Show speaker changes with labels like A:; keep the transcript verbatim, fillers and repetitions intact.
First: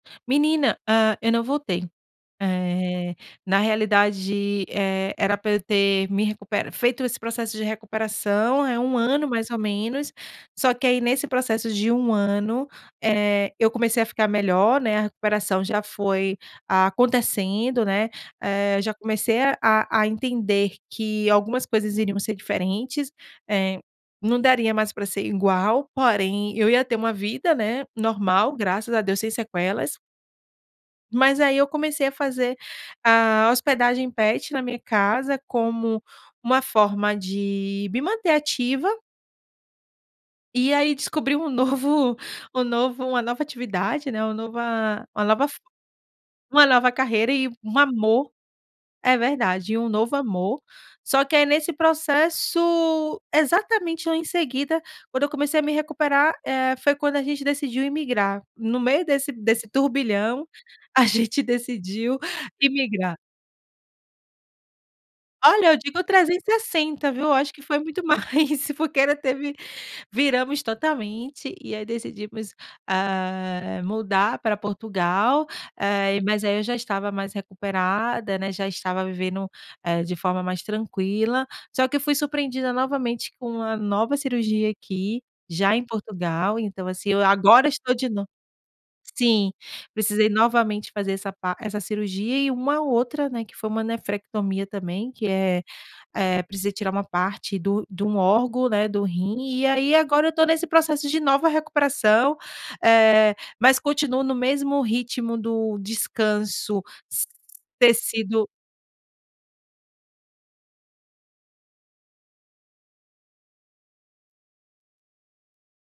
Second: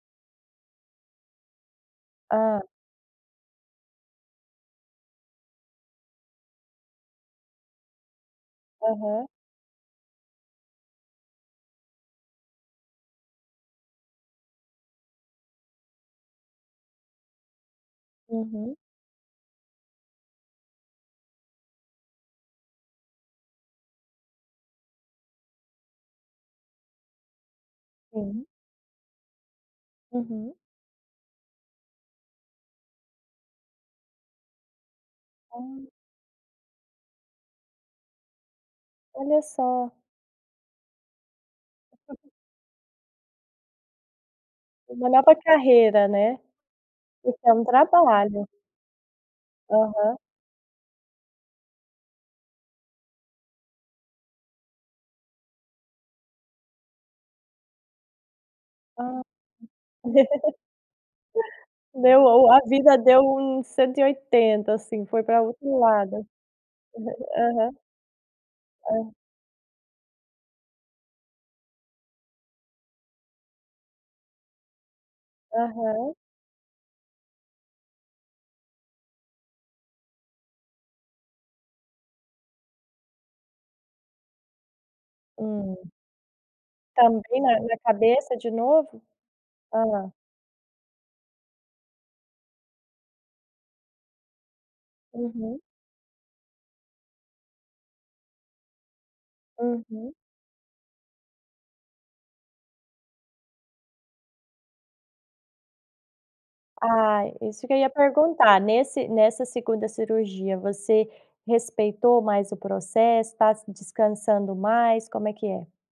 A: Menina, ah, eu não voltei.
B: Hã.
A: Eh, na realidade, eh, era pra eu ter me recuperado feito esse processo de recuperação, é um ano
B: Aham.
A: mais ou menos, só que aí nesse processo de um ano, eh, eu comecei a ficar melhor, né, a recuperação já foi acontecendo, né,
B: Uhum.
A: eh, já comecei a a entender que algumas coisas iriam ser diferentes, eh, não daria mais pra ser igual, porém eu ia ter uma vida, né,
B: Hum.
A: normal graças a Deus sem sequelas.
B: Uhum.
A: Mas aí eu comecei a fazer a hospedagem pet na minha casa
B: Ai.
A: como uma forma de me manter ativa.
B: Olha só.
A: E aí descobri um novo, um novo, uma nova atividade, né, uma nova
B: Uma
A: uma
B: nova
A: nova uma nova f
B: carreira, né.
A: uma nova carreira
B: Isso
A: e
B: é um
A: um amor.
B: trabalho.
A: É verdade, e um novo
B: Aham.
A: amor. Só que aí nesse processo, exatamente eu em seguida, quando eu comecei a me recuperar, eh, foi quando a gente decidiu imigrar. No meio
B: Hã.
A: desse desse turbilhão, a gente decidiu
B: Meu o a vida
A: imigrar.
B: deu um cento e oitenta, assim, foi pra
A: Olha,
B: outro
A: eu digo
B: lado.
A: trezentos e sessenta, viu. Acho que
B: Aham.
A: foi muito mais, porque
B: Hã.
A: ela teve viramos totalmente, e aí decidimos, ah, mudar pra Portugal,
B: Aham.
A: eh, mas aí eu já estava mais recuperada, né, já estava vivendo, eh, de forma mais tranquila, só que eu fui surpreendida novamente com uma nova cirurgia aqui, já em
B: Hum.
A: Portugal, então assim eu
B: Támbém na
A: agora
B: na
A: estou de nov
B: cabeça de novo?
A: sim,
B: Aham.
A: precisei novamente fazer essa pa essa par cirurgia e uma outra, né, que foi um nefrectomia também que
B: Uhum.
A: é eh, precisa tirar um parte do de um órgão, né, do rim, e aí
B: Uhum.
A: agora eu estou nesse processo de nova recuperação, eh, mas continuo no mesmo ritmo do descanso
B: Ah,
A: s
B: isso que eu ia
A: ter sido
B: perguntar, nesse nessa segunda cirurgia você respeitou mais o processo, tá se descansando mais, como é que é?